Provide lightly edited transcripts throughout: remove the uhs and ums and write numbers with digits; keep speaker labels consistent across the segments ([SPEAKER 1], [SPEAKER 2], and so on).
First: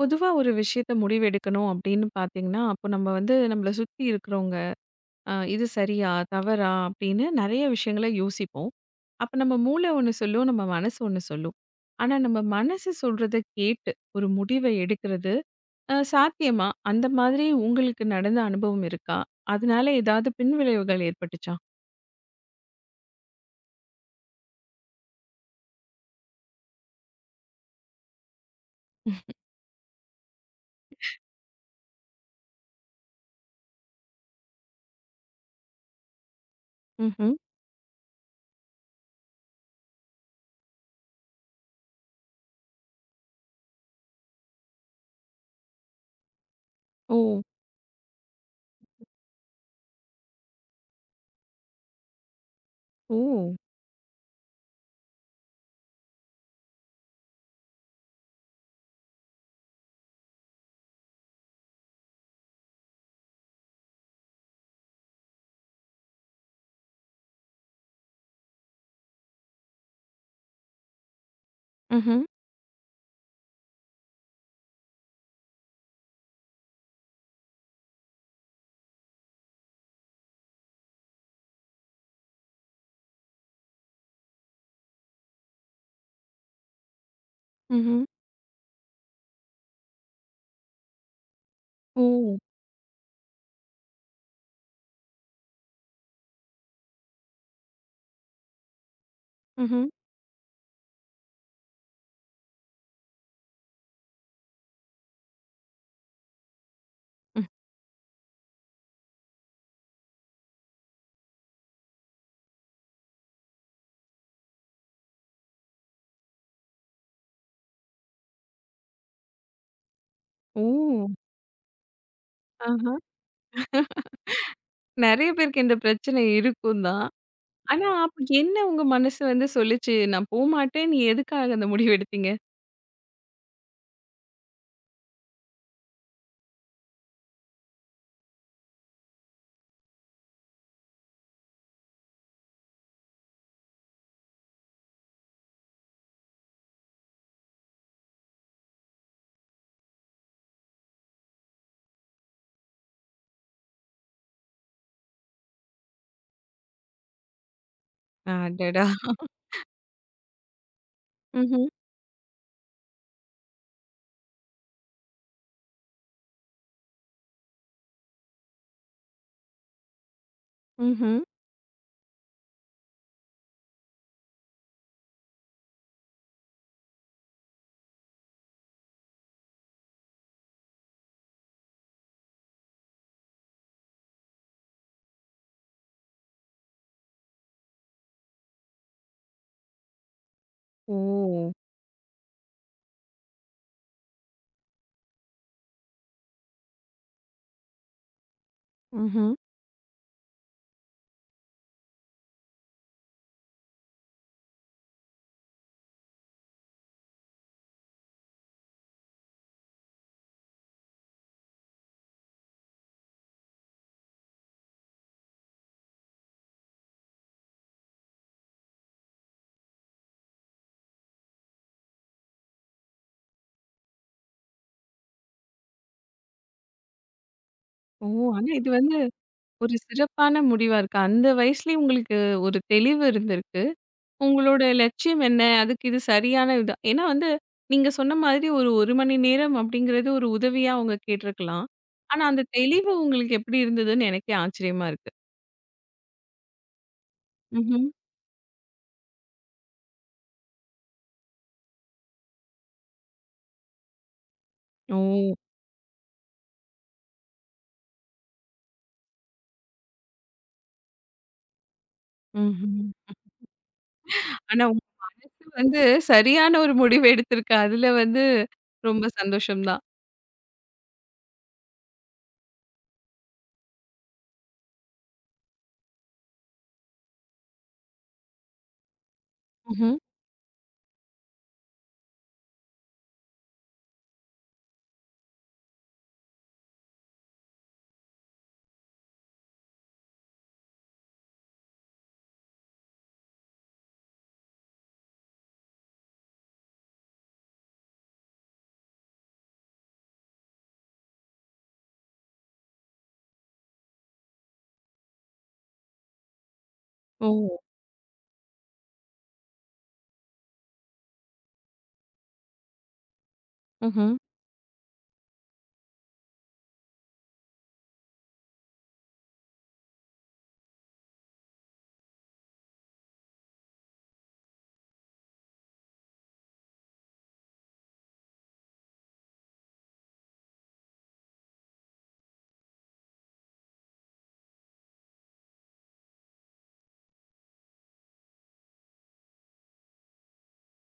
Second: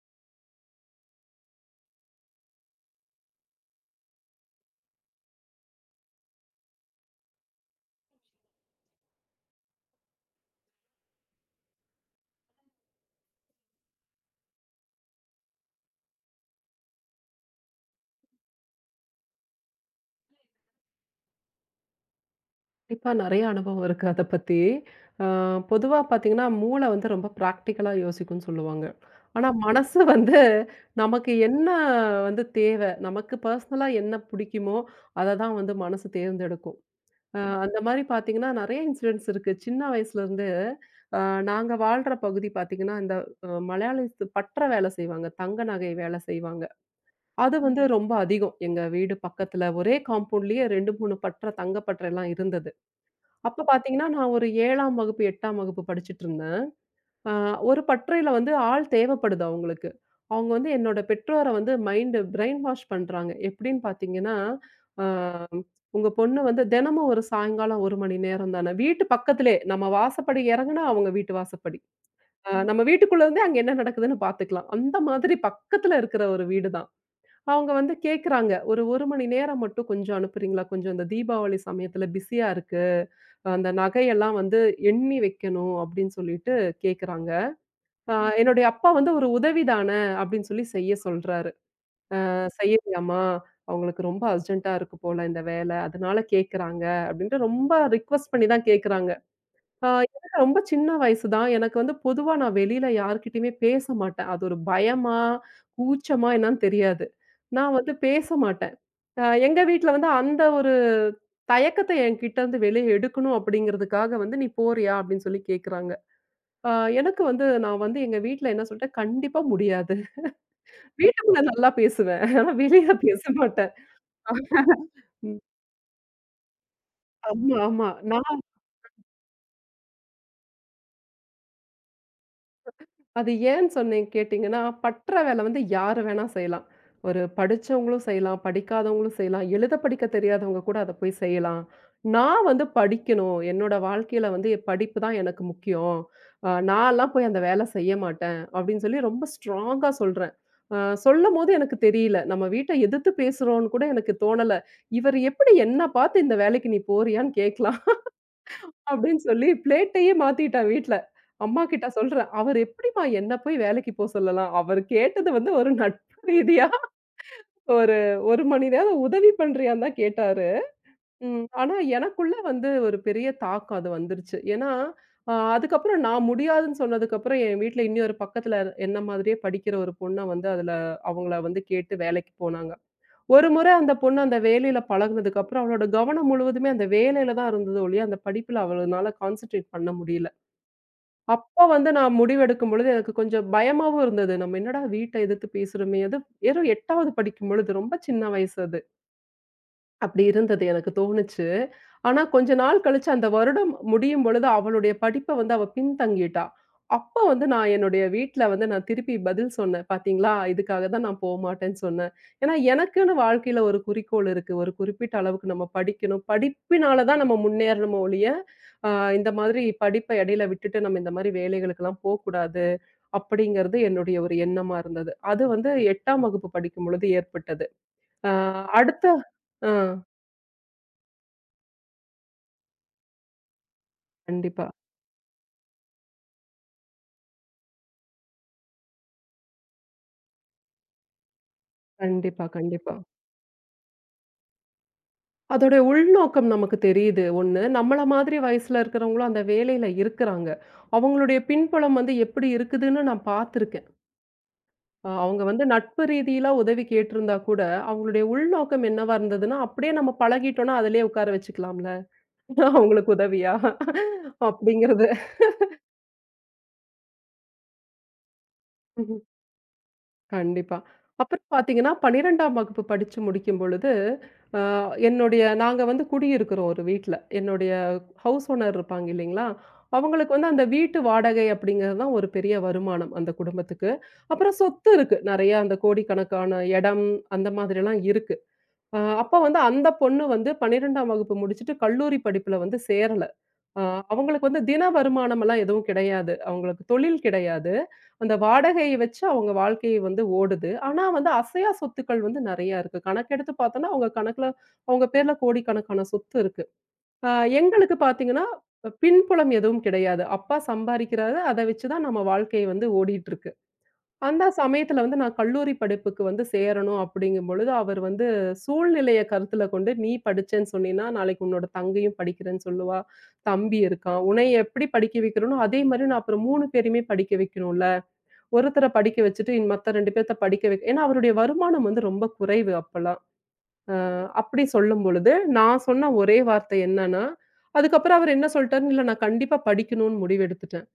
[SPEAKER 1] பொதுவா ஒரு விஷயத்த முடிவெடுக்கணும் அப்படின்னு பார்த்தீங்கன்னா, அப்போ நம்ம வந்து நம்மள சுத்தி இருக்கிறவங்க, இது சரியா? தவறா? அப்படின்னு நெறைய விஷயங்கள யோசிப்போம். அப்ப நம்ம மூளை ஒண்ணு சொல்லும், நம்ம மனசு ஒண்ணு சொல்லும். ஆனா நம்ம மனசு சொல்றத கேட்டு ஒரு முடிவை எடுக்கிறது சாத்தியமா? அந்த மாதிரி உங்களுக்கு நடந்த அனுபவம் இருக்கா? அதனால ஏதாவது பின்விளைவுகள் ஏற்பட்டுச்சா?
[SPEAKER 2] கண்டிப்பா நெறைய அனுபவம் இருக்கு அத பத்தி. அ பொதுவா பார்த்தீங்கன்னா, மூளை வந்து ரொம்ப பிராக்டிகலா யோசிக்கும்ன்னு சொல்லுவாங்க. ஆனா மனசு வந்து நமக்கு என்ன வந்து தேவை, நமக்கு பர்சனலா என்ன பிடிக்குமோ, அத தான் வந்து மனசு தேர்ந்தெடுக்கும்.
[SPEAKER 1] ம்ஹ்ம்.
[SPEAKER 2] அ அந்த மாரி பார்த்தீங்கன்னா, நெறைய இன்சிடென்ட்ஸ் இருக்கு. சின்ன வயசுலருந்து அ நாங்க வாழ்ற பகுதி பார்த்தீங்கன்னா, இந்த மலையாளிஸ் பட்ற வேலை செய்வாங்க. தங்க நகை வேலை செய்வாங்க.
[SPEAKER 1] ஓ!
[SPEAKER 2] அது வந்து ரொம்ப அதிகம். எங்க வீடு பக்கத்துல ஒரே காம்பவுண்ட்லயே 2, 3 பட்ற தங்க பட்றைலாம் இருந்தது.
[SPEAKER 1] ஓ!
[SPEAKER 2] அப்ப பார்த்தீங்கன்னா, நான் ஒரு 7ஆம் வகுப்பு, 8ஆம் வகுப்பு படிச்சுட்டு இருந்தேன். அ ஒரு பட்டறையில வந்து ஆள் தேவைப்படுது அவங்களுக்கு. அவங்க வந்து என்னோட பெற்றோர வந்து மைண்டு பிரெயின் வாஷ் பண்றாங்க. எப்படின்னு பார்த்தீங்கன்னா, அ உங்க பொண்ணு வந்து தினமும் ஒரு சாயங்காலம் 1 மணி நேரம் தானே, வீட்டு பக்கத்திலே நம்ம வாசப்படி இறங்குனா அவங்க வீட்டு வாசப்படி.
[SPEAKER 1] ம்ஹ்ம்.
[SPEAKER 2] நம்ம வீட்டுக்குள்ள இருந்தே அங்க என்ன நடக்குதுன்னு பார்த்துக்கலாம். அந்த மாதிரி பக்கத்துல இருக்கிற ஒரு வீடு தான். அவங்க வந்து கேட்குறாங்க. "ஒரு 1 மணி நேரம் மட்டும் கொஞ்சம் அனுப்புறீங்களா? கொஞ்சம் இந்த தீபாவளி சமயத்தில பிஸியா இருக்கு. அந்த நகையெல்லாம் வந்து எண்ணி வைக்கணும்." அப்படின்னு சொல்லிட்டு கேட்குறாங்க.
[SPEAKER 1] ம்ஹ்ம்.
[SPEAKER 2] ம். என்னுடைய அப்பா வந்து "ஒரு உதவி தான" அப்படின்னு சொல்லி செய்ய சொல்றாரு.
[SPEAKER 1] ஓ!
[SPEAKER 2] செய்யறியாம்மா? அவங்களுக்கு ரொம்ப அர்ஜென்ட்டா இருக்கு போல இந்த வேல. அதனால கேட்குறாங்க." அப்படின்ட்டு ரொம்ப ரிக்வெஸ்ட் பண்ணி தான் கேட்குறாங்க.
[SPEAKER 1] ம்ஹ்ம்.
[SPEAKER 2] அ எனக்கு ரொம்ப சின்ன வயசு தான். எனக்கு வந்து பொதுவா நான் வெளியில யார்கிட்டயுமே பேச மாட்டேன். அது ஒரு பயமா, கூச்சமா என்னன்னு தெரியாது.
[SPEAKER 1] ம்.
[SPEAKER 2] நான் வந்து பேச மாட்டேன். எங்க வீட்ல வந்து அந்த ஒரு தயக்கத்த என்கிட்ட இருந்து வெளிய எடுக்கணும் அப்படிங்கிறதுக்காக வந்து, "நீ போறியா?" அப்படின்னு சொல்லி கேட்குறாங்க. அ எனக்கு வந்து நான் வந்து எங்க வீட்ல என்ன சொல்லிட்டேன், "கண்டிப்பா முடியாது."
[SPEAKER 1] ஓ!
[SPEAKER 2] வீட்டுக்குள்ள நல்லா பேசுவேன். ஆனா வெளியில
[SPEAKER 1] ஆஹா.
[SPEAKER 2] பேச மாட்டேன்.
[SPEAKER 1] நெறைய
[SPEAKER 2] ம்.
[SPEAKER 1] பேருக்கு இந்த பிரச்சனை இருக்கும் தான்.
[SPEAKER 2] ஆமா, ஆமா.
[SPEAKER 1] ஆனா, அப்ப
[SPEAKER 2] நான்
[SPEAKER 1] என்ன உங்க மனசு வந்து சொல்லுச்சு? நான் போமாட்டேன்னு எதுக்காக அந்த முடிவு எடுத்தீங்க?
[SPEAKER 2] அது ஏன்னு சொன்னேன் கேட்டீங்கன்னா, பட்ற வேலை வந்து யாரு வேணா செய்யலாம். ஒரு படிச்சவங்களும் செய்யலாம், படிக்காதவங்களும் செய்யலாம், எழுத படிக்க தெரியாதவங்க கூட அத போய் செய்யலாம். நான் வந்து படிக்கணும். என்னோட வாழ்க்கையில வந்து என் படிப்பு தான் எனக்கு முக்கியம். நான்லாம் போய் அந்த வேலை செய்ய மாட்டேன் அப்படின்னு சொல்லி ரொம்ப ஸ்ட்ராங்கா சொல்றேன். அ சொல்லும்போது எனக்கு தெரியல. நம்ம வீட்ட எதிர்த்து பேசுறோம்னு கூட எனக்கு தோணல. இவர் எப்படி என்ன பார்த்து இந்த வேலைக்கு நீ போறியான்னு கேட்கலாம்.
[SPEAKER 1] அடடா!
[SPEAKER 2] அப்படின்னு சொல்லி பிளேட்டையே மாத்திட்டான் வீட்ல. அம்மா
[SPEAKER 1] ம்ஹ்ம்.
[SPEAKER 2] கிட்ட சொல்றேன். அவரு எப்படிம்மா என்ன போய் வேலைக்கு போ சொல்லலாம்? அவரு கேட்டது வந்து ஒரு நட்பு ரீதியா ஒரு 1 மணி நேரம் உதவி பண்றியான்னு தான் கேட்டாரு.
[SPEAKER 1] ம்ஹ்ம்.
[SPEAKER 2] ம். ஆனா எனக்குள்ள வந்து ஒரு பெரிய தாக்கம் அது வந்துருச்சு. ஏன்னா, அதுக்கப்புறம் நான் முடியாதுன்னு சொன்னதுக்கப்புறம் என் வீட்ல இன்னொரு பக்கத்துல என்ன மாதிரியே படிக்கிற ஒரு பொண்ண வந்து அதுல அவங்கள வந்து கேட்டு வேலைக்கு போனாங்க. ஒரு முறை அந்த பொண்ணு அந்த வேலையில பழகுனதுக்கப்புறம் அவளோட கவனம் முழுவதுமே அந்த வேலையில தான் இருந்தது ஒழிய, அந்த படிப்புல அவளால கான்சன்ட்ரேட் பண்ண முடியல.
[SPEAKER 1] ஓ!
[SPEAKER 2] அப்ப வந்து நான் முடிவெடுக்கும் பொழுது எனக்கு கொஞ்சம் பயமாவும் இருந்தது. நம்ம என்னடா வீட்ட எதிர்த்து பேசுறோமே! அது வெறும் 8வது படிக்கும் பொழுது ரொம்ப சின்ன வயசு அது.
[SPEAKER 1] ம்ஹ்ம்.
[SPEAKER 2] அப்படி இருந்தது எனக்கு தோணுச்சு. ஆனா கொஞ்ச நாள் கழிச்சு அந்த வருடம் முடியும் பொழுது அவளுடைய படிப்ப வந்து அவ பின்தங்கிட்டா. அப்ப வந்து நான் என்னுடைய வீட்ல வந்து நான் திருப்பி பதில் சொன்னேன். பார்த்தீங்களா, இதுக்காக தான் நான் போமாட்டேன்னு சொன்னேன். ஏன்னா எனக்குன்னு வாழ்க்கையில ஒரு குறிக்கோள் இருக்கு. ஒரு குறிப்பிட்ட அளவுக்கு நம்ம படிக்கணும். படிப்பினால தான் நம்ம முன்னேறணுமே ஒழிய, அ இந்த மாதிரி படிப்ப இடையில விட்டுட்டு நம்ம இந்த மாரி வேலைகளுக்கெல்லாம் போக்கூடாது. அப்படிங்கிறது என்னுடைய ஒரு எண்ணமா இருந்தது. அது வந்து 8ஆம் வகுப்பு படிக்கும் பொழுது ஏற்பட்டது.
[SPEAKER 1] ஓ!
[SPEAKER 2] அ
[SPEAKER 1] ஆனா இது வந்து
[SPEAKER 2] அடுத்த அ.
[SPEAKER 1] ஒரு சிறப்பான முடிவா இருக்கு. அந்த வயசுலயே உங்களுக்கு ஒரு தெளிவு இருந்திருக்கு. உங்களோட
[SPEAKER 2] கண்டிப்பா.
[SPEAKER 1] லட்சியம் என்ன? அதுக்கு இது சரியான இது. ஏன்னா வந்து நீங்க சொன்ன மாதிரி ஒரு 1 மணி நேரம் அப்படிங்கிறது ஒரு உதவியா அவங்க கேட்டிருக்கலாம். ஆனா அந்த
[SPEAKER 2] கண்டிப்பா,
[SPEAKER 1] தெளிவு
[SPEAKER 2] கண்டிப்பா.
[SPEAKER 1] உங்களுக்கு எப்படி இருந்ததுன்னு எனக்கே ஆச்சரியமா இருக்கு.
[SPEAKER 2] அதோட உள்நோக்கம் நமக்கு தெரியுது. ஒண்ணு,
[SPEAKER 1] ம்ஹ்ம்.
[SPEAKER 2] நம்மள மாதிரி வயசுல இருக்கிறவங்களும் அந்த வேலையில இருக்கிறாங்க. அவங்களுடைய பின்புலம் வந்து எப்படி இருக்குதுன்னு நான் பார்த்துருக்கேன்.
[SPEAKER 1] ஓ!
[SPEAKER 2] அவங்க வந்து நட்பு ரீதியில உதவி கேட்டிருந்தா கூட, அவங்களுடைய உள்நோக்கம் என்னவா இருந்ததுன்னா, அப்படியே நம்ம பழகிட்டோம்னா அதிலேயே உட்கார வச்சுக்கலாம்ல.
[SPEAKER 1] ம்ஹ்ம்.
[SPEAKER 2] அவங்களுக்கு உதவியா?
[SPEAKER 1] ஆனா உங்க
[SPEAKER 2] அப்படிங்கிறது.
[SPEAKER 1] மனசு வந்து சரியான ஒரு முடிவு எடுத்திருக்கு. அதுல வந்து ரொம்ப சந்தோஷம் தான்.
[SPEAKER 2] கண்டிப்பா. அப்புறம் பார்த்தீங்கன்னா, 12ஆம் வகுப்பு படிச்சு முடிக்கும் பொழுது, அ என்னுடைய நாங்க வந்து குடியிருக்கிறோம் ஒரு வீட்ல. என்னுடைய ஹவுஸ் ஓனர் இருப்பாங்க இல்லைங்களா?
[SPEAKER 1] ம்ஹ்ம்.
[SPEAKER 2] அவங்களுக்கு வந்து அந்த வீட்டு வாடகை அப்படிங்கிறது தான் ஒரு பெரிய வருமானம் அந்த குடும்பத்துக்கு. அப்புறம் சொத்து இருக்கு. நெறைய அந்த கோடிக்கணக்கான இடம் அந்த மாதிரிலாம் இருக்கு. அப்ப வந்து அந்த பொண்ணு வந்து 12ஆம் வகுப்பு முடிச்சுட்டு கல்லூரி படிப்புல வந்து சேரல. அ அவங்களுக்கு வந்து தின வருமானமெல்லாம் எதுவும் கிடையாது. அவங்களுக்கு தொழில் கிடையாது. அந்த வாடகையை வச்சு அவங்க வாழ்க்கை வந்து ஓடுது. ஆனா வந்து அசையா சொத்துக்கள் வந்து நெறையா இருக்கு. கணக்கெடுத்து பார்த்தோன்னா, அவங்க கணக்குல அவங்க பேர்ல கோடிக்கணக்கான சொத்து இருக்கு. அ
[SPEAKER 1] ஓ!
[SPEAKER 2] எங்களுக்கு பார்த்தீங்கன்னா, பின்புலம் எதுவும் கிடையாது. அப்பா சம்பாரிக்கிறாரு. அத வச்சு தான் நம்ம வாழ்க்கை வந்து ஓடிட்டு இருக்கு.
[SPEAKER 1] ம்ஹ்ம்.
[SPEAKER 2] அந்த சமயத்துல வந்து நான் கல்லூரி படிப்புக்கு வந்து சேரணும் அப்படிங்கும்பொழுது, அவர் வந்து சூழ்நிலைய கருத்துல கொண்டு, "நீ படிச்சேன்னு சொன்னீன்னா, நாளைக்கு உன்னோட தங்கையும் படிக்கிறேன்னு சொல்லுவா. தம்பி இருக்கான். உன்னைய எப்படி படிக்க வைக்கிறேனோ, அதே மாரி நான் அப்புறம் 3 பேரையுமே படிக்க வைக்கணும்ல. ஒருத்தர படிக்க வச்சுட்டு, இன் மத்த 2 பேத்த படிக்க வைக்க" ஏன்னா அவருடைய வருமானம் வந்து ரொம்ப குறைவு அப்பலாம். அப்படி சொல்லும்பொழுது, நான் சொன்ன ஒரே வார்த்தை என்னன்னா, அதுக்கப்புறம் அவர் என்ன சொல்ட்டாருன்னு, "இல்ல நான் கண்டிப்பா படிக்கணும்னு முடிவெடுத்துட்டேன்."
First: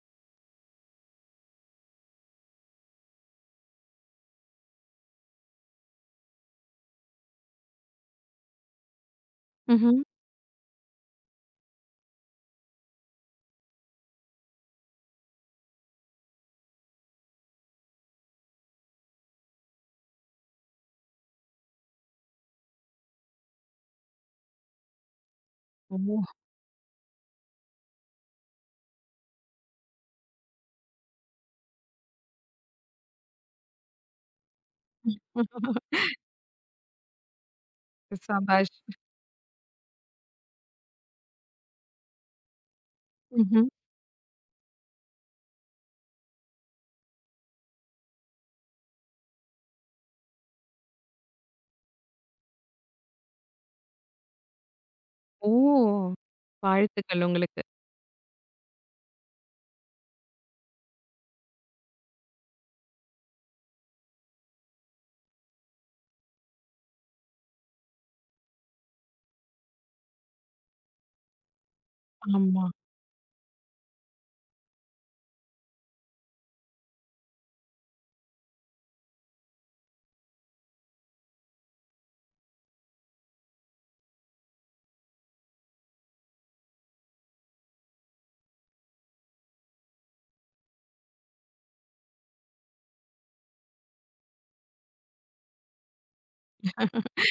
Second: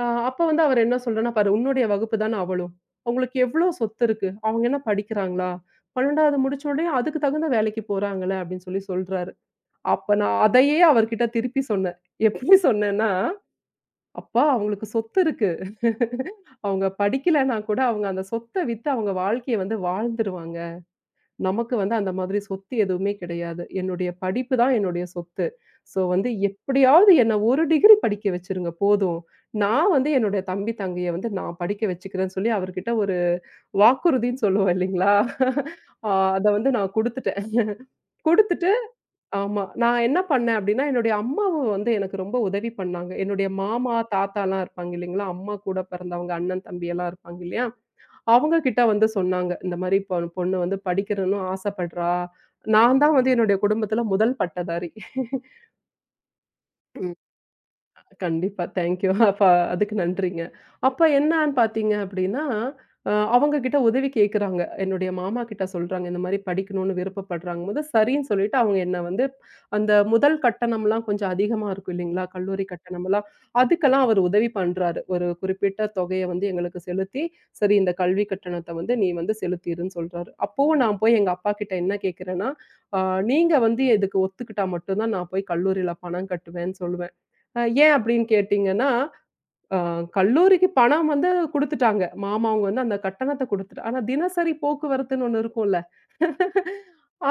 [SPEAKER 2] ஆ அப்ப வந்து அவரு என்ன சொல்றார்ன்னா, "பாரு உன்னுடைய வகுப்பு தான அவளும். அவங்களுக்கு எவ்ளோ சொத்து இருக்கு? அவங்க என்ன படிக்கிறாங்களா? 12வது முடிச்ச உடனே அதுக்கு தகுந்த வேலைக்கு போறாங்கல்ல." அப்படின்னு சொல்லி சொல்றாரு.
[SPEAKER 1] ம்ஹ்ம்.
[SPEAKER 2] அப்ப நான் அதையே அவர்கிட்ட திருப்பி சொன்னேன். எப்படி சொன்னேன்னா, "அப்பா அவங்களுக்கு சொத்து இருக்கு. அவங்க படிக்கலன்னா கூட அவங்க அந்த சொத்த வித்து அவங்க வாழ்க்கைய வந்து வாழ்ந்துருவாங்க. நமக்கு வந்து அந்த மாதிரி சொத்து எதுவுமே கிடையாது. என்னுடைய படிப்பு தான் என்னுடைய சொத்து.
[SPEAKER 1] ஓ!
[SPEAKER 2] ஸோ வந்து எப்படியாவது என்ன 1 டிகிரி படிக்க வச்சுருங்க போதும். நான் வந்து என்னுடைய தம்பி, தங்கைய வந்து நான் படிக்க வச்சுக்கிறேன்னு சொல்லி அவர்கிட்ட ஒரு வாக்குறுதின்னு சொல்லுவோம் இல்லைங்களா? ஆ அத வந்து நான் குடுத்துட்டேன். குடுத்துட்டு
[SPEAKER 1] சபாஷ்.
[SPEAKER 2] ஆமா. நான் என்ன பண்ணேன் அப்படின்னா, என்னுடைய அம்மாவும் வந்து எனக்கு ரொம்ப உதவி பண்ணாங்க. என்னுடைய
[SPEAKER 1] ம்ஹ்ம்.
[SPEAKER 2] மாமா, தாத்தாலாம் இருப்பாங்க இல்லைங்களா? அம்மா கூட பிறந்தவங்க, அண்ணன், தம்பியெல்லாம் இருப்பாங்க இல்லையா? அவங்க கிட்ட வந்து சொன்னாங்க. இந்த மாரி பொண்ணு வந்து படிக்கணும்னு ஆசைப்படுறா. நான் தான் வந்து என்னுடைய குடும்பத்தில முதல் பட்டதாரி.
[SPEAKER 1] ஓ! வாழ்த்துக்கள் உங்களுக்கு.
[SPEAKER 2] கண்டிப்பா. Thank you. அப்ப அதுக்கு நன்றிங்க. அப்ப என்னான்னு பார்த்தீங்க அப்படின்னா, அவங்க கிட்ட உதவி கேட்குறாங்க. என்னுடைய மாமா கிட்ட சொல்றாங்க, இந்த மாரி படிக்கணும்னு விருப்பப்படுறாங்கும்போது, சரின்னு சொல்லிட்டு அவங்க என்ன வந்து அந்த முதல் கட்டணம்லாம் கொஞ்சம் அதிகமா இருக்கும் இல்லைங்களா? கல்லூரி
[SPEAKER 1] ஆமா.
[SPEAKER 2] கட்டணம்லாம். அதுக்கெல்லாம் அவர் உதவி பண்றாரு. ஒரு குறிப்பிட்ட தொகைய வந்து எங்களுக்கு செலுத்தி, சரி இந்த கல்வி கட்டணத்த வந்து நீ வந்து செலுத்திருன்னு சொல்றாரு. அப்பவும் நான் போய் எங்க அப்பா கிட்ட என்ன கேட்கிறேன்னா, அ நீங்க வந்து இதுக்கு ஒத்துக்கிட்டா மட்டும் தான் நான் போய் கல்லூரியில பணம் கட்டுவேன்னு சொல்லுவேன். ஏன் அப்படின்னு கேட்டீங்கன்னா, அ கல்லூரிக்கு பணம் வந்து குடுத்துட்டாங்க. மாமா அவங்க வந்து அந்த கட்டணத்த குடுத்துட்டு ஆனா தினசரி போக்குவரத்துன்னு ஒண்ணு இருக்கும்ல.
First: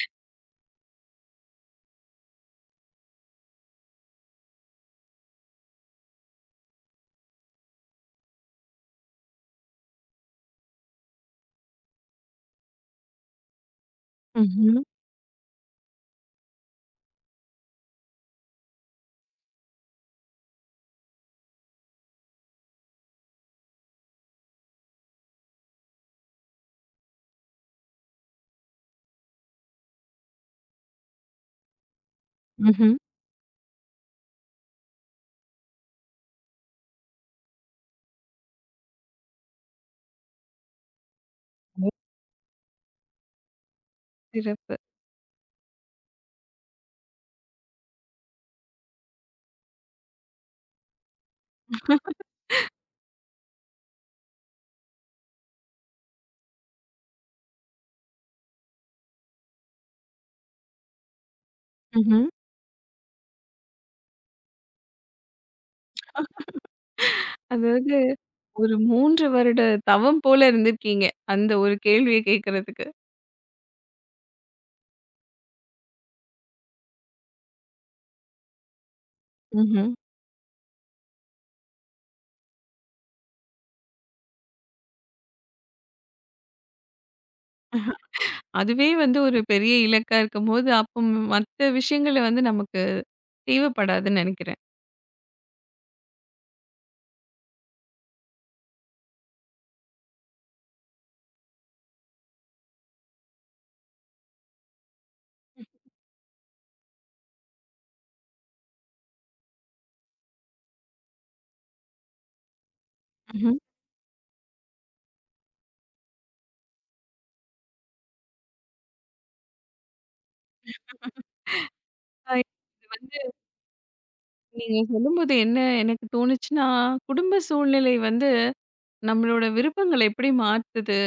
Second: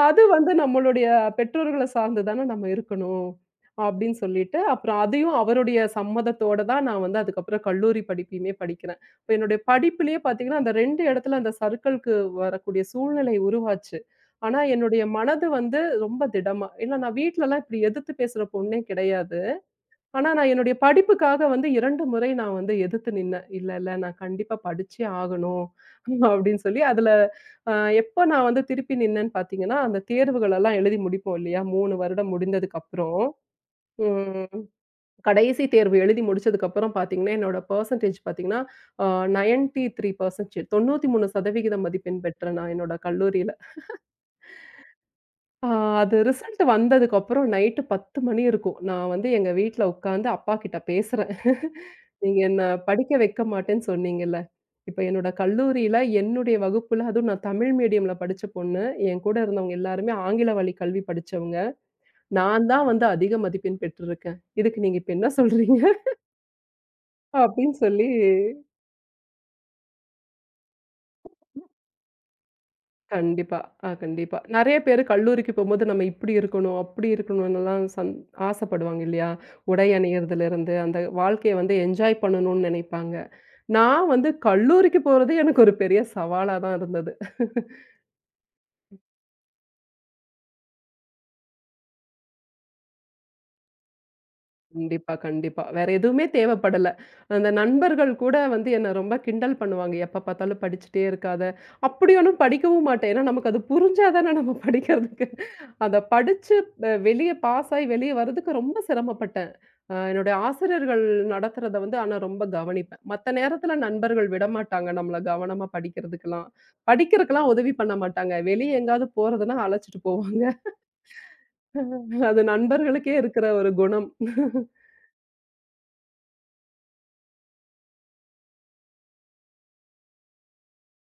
[SPEAKER 2] அது வந்து நம்மளுடைய பெற்றோர்கள சார்ந்து தானே நம்ம இருக்கணும். அப்படின்னு சொல்லிட்டு, அப்புறம் அதையும் அவருடைய சம்மதத்தோட தான் நான் வந்து அதுக்கப்புறம் கல்லூரி படிப்பையுமே படிக்கிறேன். இப்ப என்னுடைய படிப்பிலேயே பார்த்தீங்கன்னா, அந்த 2 இடத்துல அந்த சறுக்கலுக்கு வரக்கூடிய சூழ்நிலை உருவாச்சு. ஆனா
[SPEAKER 1] ம்ஹ்ம்.
[SPEAKER 2] என்னுடைய மனது வந்து ரொம்ப திடமா ஏன்னா நான் வீட்லலாம் இப்படி எதிர்த்து பேசுற பொண்ணே கிடையாது. ஆனா, நான் என்னுடைய படிப்புக்காக வந்து 2 முறை நான் வந்து எதிர்த்து நின்னேன். "இல்ல, இல்ல நான் கண்டிப்பா படிச்சே ஆகணும்." அப்படின்னு சொல்லி அதுல அ எப்போ நான் வந்து திருப்பி நின்னேன்னு பார்த்தீங்கன்னா, அந்த தேர்வுகளெல்லாம் எழுதி முடிப்போம் இல்லையா? 3 வருடம்
[SPEAKER 1] ம்ஹ்ம்.
[SPEAKER 2] முடிந்ததுக்கப்புறம், ம் கடைசி தேர்வு எழுதி முடிச்சதுக்கப்புறம் பார்த்தீங்கன்னா, என்னோட பெர்சன்டேஜ் பார்த்தீங்கன்னா, அ 93%
[SPEAKER 1] ஓ!
[SPEAKER 2] மதிப்பெண் பெற்றேன் நான் என்னோட கல்லூரியில.
[SPEAKER 1] சிறப்பு.
[SPEAKER 2] ஆ அது ரிசல்ட் வந்ததுக்கப்புறம் நைட்டு 10 மணி இருக்கும். நான் வந்து எங்க வீட்ல உட்காந்து அப்பாகிட்ட பேசுறேன். நீங்க என்ன படிக்க வைக்க மாட்டேன்னு சொன்னீங்கல்ல. இப்ப என்னோட கல்லூரியில என்னுடைய வகுப்புல அதுவும் நான் தமிழ் மீடியம்ல படிச்ச பொண்ணு. என் கூட இருந்தவங்க எல்லாருமே ஆங்கில வழி கல்வி படிச்சவங்க.
[SPEAKER 1] ம்ஹ்ம்.
[SPEAKER 2] நான் தான் வந்து அதிக மதிப்பெண் பெற்றிருக்கேன். இதுக்கு நீங்க இப்ப என்ன சொல்றீங்க? அப்படின்னு
[SPEAKER 1] அதாவது
[SPEAKER 2] சொல்லி
[SPEAKER 1] ஒரு 3 வருட தவம் போல இருந்திருக்கீங்க. அந்த ஒரு கேள்விய கேட்கறதுக்கு.
[SPEAKER 2] கண்டிப்பா. கண்டிப்பா. நெறைய பேரு கல்லூரிக்கு போம்போது நம்ம இப்டி இருக்கணும், அப்டி இருக்கணும்னுலாம் ஆசைப்படுவாங்க இல்லையா? உடை
[SPEAKER 1] ம்ஹ்ம்.
[SPEAKER 2] அணியிறதுலருந்து, அந்த வாழ்க்கைய வந்து என்ஜாய் பண்ணணும்னு நெனைப்பாங்க. நான் வந்து கல்லூரிக்கு போறது எனக்கு ஒரு பெரிய சவாலா தான் இருந்தது.
[SPEAKER 1] அதுவே வந்து ஒரு பெரிய இலக்கா இருக்கும்போது, அப்ப மத்த விஷயங்கள வந்து நமக்கு தேவைப்படாதுன்னு நெனைக்கிறேன்.
[SPEAKER 2] கண்டிப்பா, கண்டிப்பா. வேற எதுவுமே தேவைப்படல. அந்த நண்பர்கள் கூட வந்து என்ன ரொம்ப கிண்டல் பண்ணுவாங்க. எப்ப பார்த்தாலும் படிச்சுட்டே இருக்காத. அப்படி ஒண்ணும் படிக்கவும் மாட்டேன். ஏன்னா நமக்கு அது புரிஞ்சா தானே நம்ம படிக்கிறதுக்கு. அத படிச்சு வெளிய பாஸ் ஆயி வெளிய வர்றதுக்கு ரொம்ப சிரமப்பட்டேன். என்னுடைய ஆசிரியர்கள் நடத்துறத வந்து ஆனா ரொம்ப கவனிப்பேன். மத்த
[SPEAKER 1] ம்ஹ்ம்.
[SPEAKER 2] நேரத்துல நண்பர்கள் விடமாட்டாங்க நம்மள கவனமா படிக்கிறதுக்கெல்லாம். படிக்கிறதுக்கெல்லாம் உதவி பண்ண மாட்டாங்க. வெளிய எங்கேயாவது போறதுன்னா அழைச்சிட்டு போவாங்க. அது நண்பர்களுக்கே இருக்கிற ஒரு குணம்.
[SPEAKER 1] நீங்க சொல்லும்போது என்ன எனக்கு தோணுச்சுன்னா, குடும்ப சூழ்நிலை வந்து நம்மளோட விருப்பங்கள எப்படி மாத்துது?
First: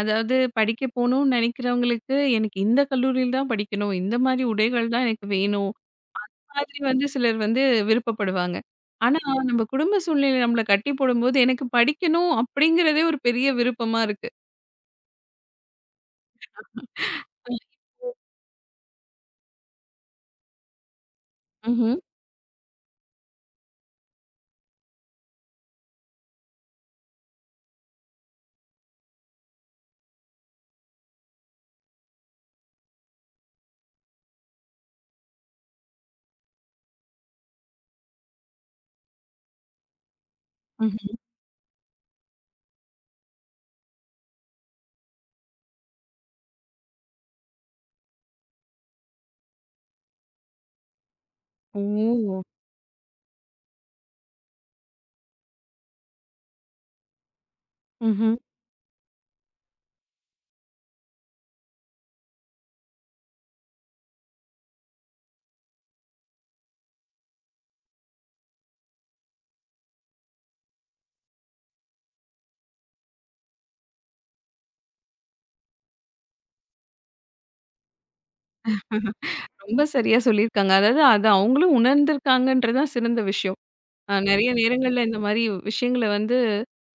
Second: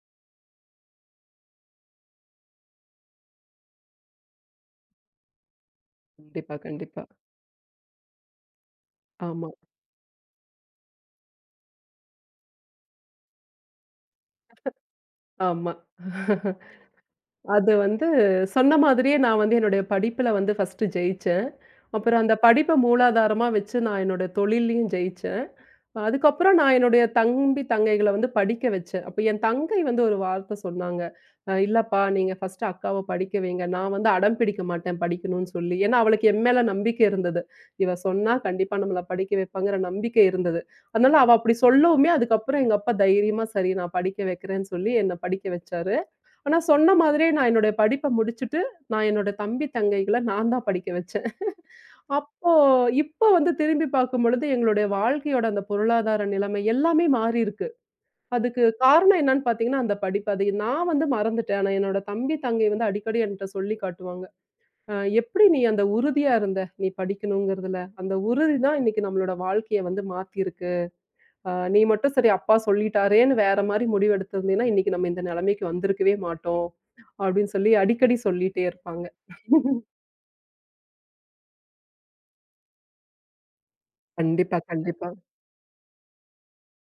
[SPEAKER 1] அதாவது படிக்க போணும்னு நெனைக்கிறவங்களுக்கு, எனக்கு இந்த கல்லூரியில தான் படிக்கணும். இந்த மாரி உடைகள் தான் எனக்கு வேணும்.
[SPEAKER 2] கண்டிப்பா,
[SPEAKER 1] மாதிரி
[SPEAKER 2] கண்டிப்பா.
[SPEAKER 1] வந்து சிலர் வந்து விருப்பப்படுவாங்க. ஆனா,
[SPEAKER 2] ஆமா,
[SPEAKER 1] நம்ம குடும்ப சூழ்நிலை நம்மள கட்டி போடும்போது, எனக்கு படிக்கணும் அப்படிங்கிறதே ஒரு பெரிய விருப்பமா இருக்கு.
[SPEAKER 2] ஆமா. அது வந்து சொன்ன மாதிரியே நான் வந்து என்னுடைய படிப்பில வந்து ஃபர்ஸ்ட்டு ஜெயிச்சேன்.
[SPEAKER 1] ம்ஹ்ம்.
[SPEAKER 2] அப்புறம் அந்த படிப்ப மூலாதாரமா வச்சு நான் என்னோட தொழில்லயும் ஜெயிச்சேன். அதுக்கப்புறம் நான் என்னுடைய தம்பி, தங்கைகள வந்து படிக்க வச்சேன். அப்ப என் தங்கை வந்து ஒரு வார்த்த சொன்னாங்க. "இல்லப்பா நீங்க ஃபர்ஸ்ட்டு அக்காவ படிக்க வைங்க. நான் வந்து அடம் பிடிக்க மாட்டேன் படிக்கணும்னு சொல்லி." ஏன்னா அவளுக்கு என் மேல நம்பிக்கை இருந்தது. இவ சொன்னா கண்டிப்பா நம்மள படிக்க வைப்பாங்கிற நம்பிக்கை இருந்தது.
[SPEAKER 1] ம்ஹ்ம்.
[SPEAKER 2] அதனால அவ அப்படி சொல்லவுமே அதுக்கப்புறம் எங்க அப்பா தைரியமா, "சரி நான் படிக்க வைக்கிறேன்னு" சொல்லி என்ன படிக்க வச்சாரு. ஆனா சொன்ன மாதிரியே நான் என்னுடைய படிப்ப முடிச்சுட்டு, நான் என்னோட தம்பி, தங்கைகள நான் தான் படிக்க வச்சேன்.
[SPEAKER 1] ஓ!
[SPEAKER 2] அப்போ, இப்போ வந்து திரும்பி பார்க்கும்பொழுது, எங்களுடைய வாழ்க்கையோட அந்த பொருளாதார நிலைமை எல்லாமே மாறியிருக்கு.
[SPEAKER 1] ம்ஹ்ம்.
[SPEAKER 2] அதுக்கு காரணம் என்னன்னு பார்த்தீங்கன்னா, அந்த படிப்பு. அது நான் வந்து மறந்துட்டேன். ஆனா என்னோட தம்பி, தங்கை வந்து அடிக்கடி என்ட்ட சொல்லி காட்டுவாங்க. "அ எப்படி நீ அந்த உறுதியா இருந்த, நீ படிக்கணுங்கிறதுல. அந்த உறுதி தான் இன்னைக்கு நம்மளோட வாழ்க்கைய வந்து மாத்தியிருக்கு. நீ மட்டும் சரி அப்பா சொல்லிட்டாரேன்னு வேற மாரி முடிவு எடுத்திருந்தீன்னா, இன்னைக்கு நம்ம இந்த நிலைமைக்கு வந்திருக்கவே மாட்டோம்." அப்படின்னு சொல்லி அடிக்கடி சொல்லிட்டே இருப்பாங்க.
[SPEAKER 1] ரொம்ப சரியா சொல்லியிருக்காங்க. அதாவது, அத அவங்களும் உணர்ந்திருக்காங்கன்றது தான் சிறந்த விஷயம். நெறைய
[SPEAKER 2] கண்டிப்பா,
[SPEAKER 1] நேரங்கள்ல
[SPEAKER 2] கண்டிப்பா,
[SPEAKER 1] இந்த மாரி விஷயங்கள வந்து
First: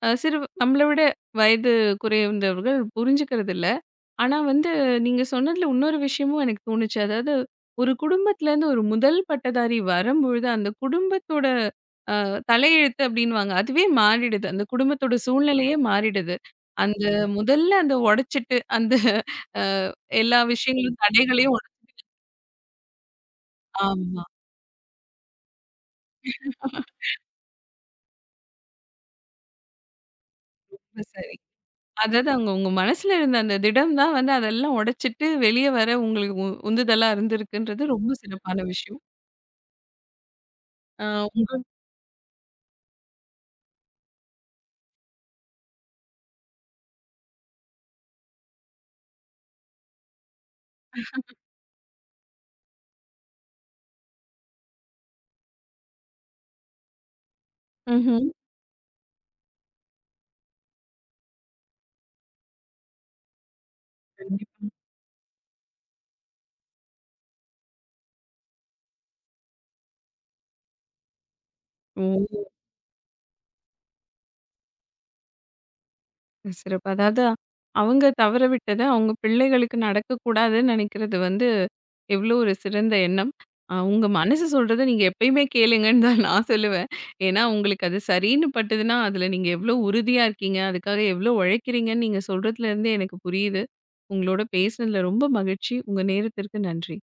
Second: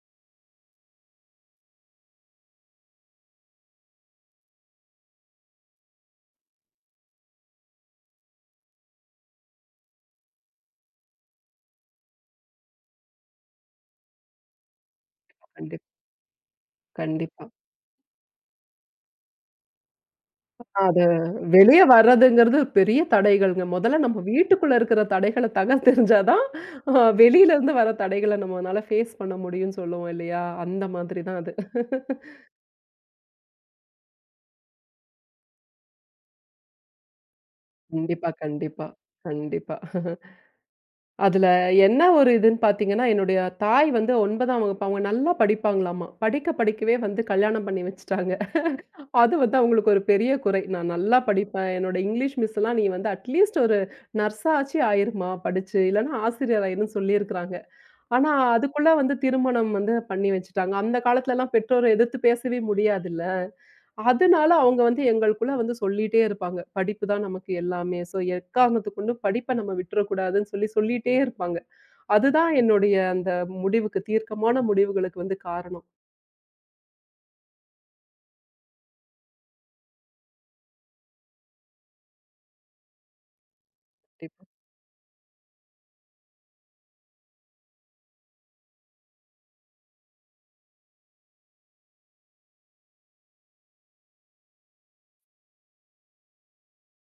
[SPEAKER 1] சிறு நம்மள விட வயது குறைந்தவர்கள் புரிஞ்சுக்கிறதில்ல. ஆனா வந்து நீங்க சொன்னதுல இன்னொரு விஷயமும் எனக்கு தோணுச்சு. அதாவது ஒரு குடும்பத்துலேருந்து ஒரு முதல் பட்டதாரி வரும்பொழுது, அந்த குடும்பத்தோட அ தலையெழுத்து அப்டின்னுவாங்க. அதுவே மாறிடுது. அந்த குடும்பத்தோட சூழ்நிலையே
[SPEAKER 2] கண்டிப்
[SPEAKER 1] மாறிடுது. அந்த
[SPEAKER 2] கண்டிப்பா.
[SPEAKER 1] முதல்ல அந்த உடைச்சிட்டு அந்த அ எல்லா விஷயங்களும்
[SPEAKER 2] அது
[SPEAKER 1] தடைகளையும் உடை
[SPEAKER 2] வெளிய வர்றதுங்கிறது பெரிய தடைகள்ங்க. முதல்ல நம்ம
[SPEAKER 1] ஆமா.
[SPEAKER 2] வீட்டுக்குள்ள இருக்கிற தடைகள தகர்த்தெறிஞ்சா தான், அ வெளியிலருந்து வர தடைகள நம்மனால ஃபேஸ் பண்ண முடியும்னு சொல்லுவோம் இல்லையா? அந்த மாதிரி
[SPEAKER 1] சரி.
[SPEAKER 2] தான் அது.
[SPEAKER 1] அதாவது அவுங்க உங்க மனசுல இருந்த அந்த திடம் தான் வந்து அதெல்லாம் உடைச்சிட்டு வெளிய வர உங்களுக்கு உந்துதலா இருந்திருக்குன்றது ரொம்ப
[SPEAKER 2] கண்டிப்பா,
[SPEAKER 1] சிறப்பான
[SPEAKER 2] கண்டிப்பா,
[SPEAKER 1] விஷயம்.
[SPEAKER 2] கண்டிப்பா.
[SPEAKER 1] ஆ
[SPEAKER 2] அதுல
[SPEAKER 1] உங்க
[SPEAKER 2] என்ன ஒரு இதுன்னு பார்த்தீங்கன்னா, என்னுடைய தாய் வந்து 9ஆம் வகுப்பு அவங்க நல்லா படிப்பாங்களாமா. படிக்க படிக்கவே வந்து கல்யாணம் பண்ணி வச்சுட்டாங்க. அது வந்து அவங்களுக்கு ஒரு பெரிய குறை. நான் நல்லா படிப்பேன். என்னோட இங்கிலீஷ் மிஸ்லாம் நீ வந்து அட்லீஸ்ட் ஒரு நர்ஸாச்சு ஆயிருமா படிச்சு. இல்லன்னா ஆசிரியர் ஆயிருன்னு சொல்லியிருக்கிறாங்க.
[SPEAKER 1] ம்ஹ்ம்.
[SPEAKER 2] ஆனா, அதுக்குள்ள வந்து திருமணம் வந்து பண்ணி வச்சுட்டாங்க. அந்த காலத்துலலாம் பெற்றோர எதிர்த்து பேசவே முடியாதுல்ல. அதனால
[SPEAKER 1] கண்டிப்பா.
[SPEAKER 2] அவங்க வந்து எங்களுக்குள்ள வந்து சொல்லிட்டே இருப்பாங்க. படிப்பு தான் நமக்கு எல்லாமே. ஸோ எக்காரணத்துக் கொண்டும் படிப்ப நம்ம விட்டுறக்கூடாதுன்னு சொல்லி சொல்லிட்டே இருப்பாங்க.
[SPEAKER 1] ஓ!
[SPEAKER 2] அதுதான் என்னுடைய அந்த முடிவுக்கு தீர்க்கமான முடிவுகளுக்கு வந்து காரணம்.
[SPEAKER 1] சிறப்பு. அதாவது அவங்க தவற விட்டது அவங்க பிள்ளைகளுக்கு நடக்கக்கூடாதுன்னு நினைக்கிறது வந்து எவ்வளோ ஒரு சிறந்த எண்ணம். உங்க மனசு சொல்றத நீங்க எப்பயுமே கேளுங்கன்னு தான் நான் சொல்லுவேன். ஏன்னா உங்களுக்கு அது சரின்னு பட்டுதுன்னா, அதில நீங்க எவ்வளோ உறுதியா இருக்கீங்க, அதுக்காக எவ்வளோ உழைக்கிறீங்கன்னு நீங்க சொல்றதுலேருந்தே எனக்கு புரியுது. உங்களோட பேசினதில ரொம்ப மகிழ்ச்சி. உங்க நேரத்திற்கு நன்றி.